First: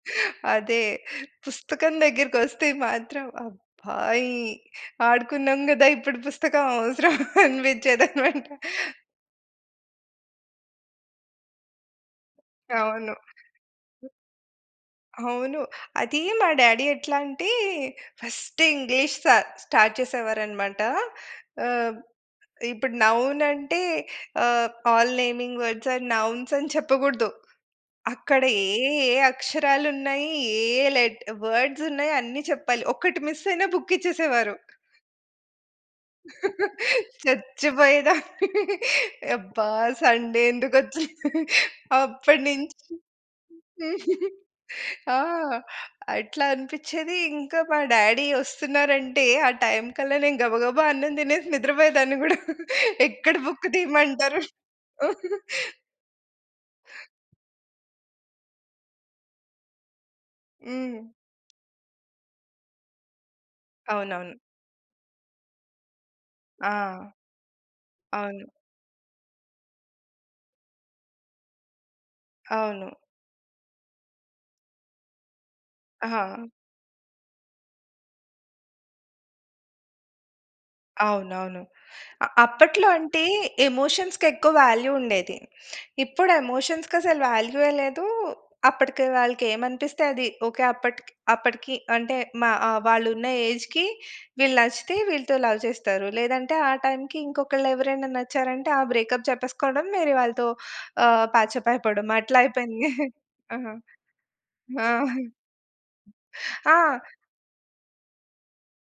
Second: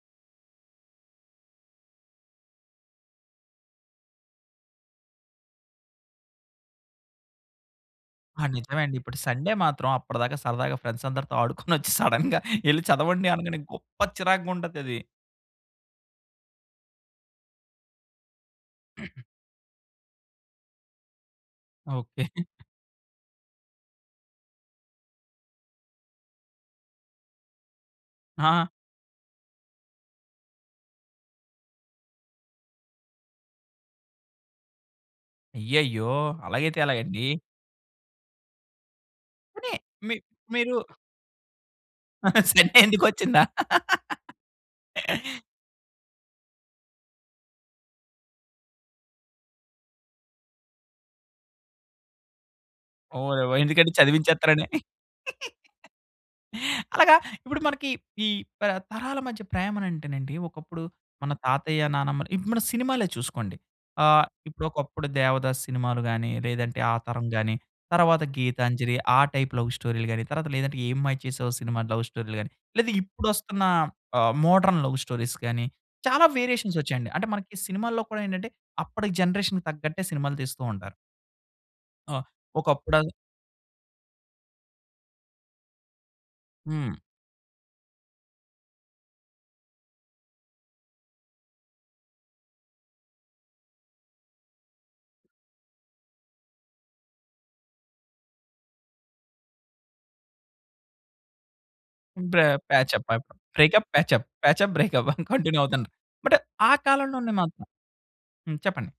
అదే పుస్తకం దగ్గరికొస్తే మాత్రం అబ్బా! ఈ ఆడుకున్నాం గదా! ఇప్పుడు పుస్తకం అవసరం అనిపించేదన్నమాట. ఆ! నిజమే అండి. ఇప్పుడు సండే మాత్రం అప్పటిదాకా సరదాగా ఫ్రెండ్సందరితో ఆడుకొనొచ్చి సడెన్‌గా ఎల్లి అవును. చదవండి అనగానే గొప్ప చిరాగ్గా ఉంటదది. అవును. అది మా డాడీ ఎట్లాంటే ఫస్ట్ ఇంగ్లీష్ సార్ స్టార్ట్ చేసేవారన్నమాట. ఆహ్, ఓకే. ఇప్పుడు నౌన్ అంటే ఆహ్, all naming words are nouns అని చెప్పగూడదు. అక్కడ ఆ! ఏ ఏ అక్షరాలున్నాయి? ఏ ఏ లెట వర్డ్స్ ఉన్నాయి అన్ని చెప్పాలి. ఒకటి మిస్ అయినా బుక్ ఇచ్చేసేవారు. అయ్యయ్యో! అలాగైతే ఎలాగండి? చచ్చిపోయేదాన్ని. అబ్బా! పుడే మీ సండే మీరు ఎందుకొచ్చింది. అప్పటి సండే నుంచి ఎందుకొచ్చిందా? ఆ! అట్లా అనిపిచ్చేది. ఇంక మా డాడీ ఒస్తున్నారంటే ఆ టైమ్ కల్లా నేను గబగబా అన్నం దినేసి నిద్రపోయేదాన్ని గూడా. ఎక్కడ ఓయవొ! బుక్కు ఎందుకంటే తీయమంటారు. చదివించేత్తరని. అలాగా ఇప్పుడు మనకి ఈ ప తరాల మధ్య ప్రేమ అంటేనండి ఒకప్పుడు హ్మ్. మన తాతయ్య, నానమ్మలు ఇప్పుడు మన సినిమాలే చూసుకోండి. ఆహ్, అవునవును. ఇప్పుడొకప్పుడు దేవదాస్ సినిమాలు గాని, ఆ! లేదంటే ఆ తరం గాని తరువాత అవును. గీతాంజలి ఆ టైప్ లవ్ స్టోరీ‌లు గాని, తర్వాత లేదంటే ఏ మాయ చేసేవో సినిమా లవ్ స్టోరీ‌లు గాని, లేదా అవును. ఇప్పుడొస్తున్న ఆహ్, మోడర్న్ లవ్ స్టోరీస్ గాని అహా! చాలా వేరియేషన్స్ ఒచ్చాయండి. అంటే మనకి సినిమాల్లో కూడా ఏంటంటే అప్పటి జనరేషన్‌కి తగ్గట్టే సినిమాలు తీస్తూ ఉంటారు. అవునవును. ఆ! అ అప్పట్లో ఒకప్పుడ అంటే ఎమోషన్స్‌కి ఎక్కువ వాల్యూ ఉండేది. ఇప్పుడు హ్మ్. ఎమోషన్స్‌కసలు వాల్యూయె లేదు. అప్పటికి వాళ్ళకి ఏమనిపిస్తే అది ఓకే. అప్పటి అప్పటికి అంటే మా ఆహ్, వాళ్ళున్న ఏజ్‌కి వీళ్ళు నచ్చితే వీళ్ళతో లవ్ చేస్తారు. లేదంటే ఆ టైమ్‌‌కి ఇంకొకళ్లేవరైనా నచ్చారంటే ఆ బ్రేకప్ చేప్పెసుకోవడం, వేరేవాళ్ళతో ఆహ్, పాచ్ అప్ అయిపోవడం బ్రే అట్లాయిపోయింది. ప్యాచప్ అయిపో ఆ! బ్రేకప్, ప్యాచప్, ప్యాచప్, ఆహా! బ్రేకప్ అని కంటిన్యూ అవుతుంటది. బట్ ఆ ఆ! కాలంలోనే మాత్రం హ్మ్. చెప్పండి.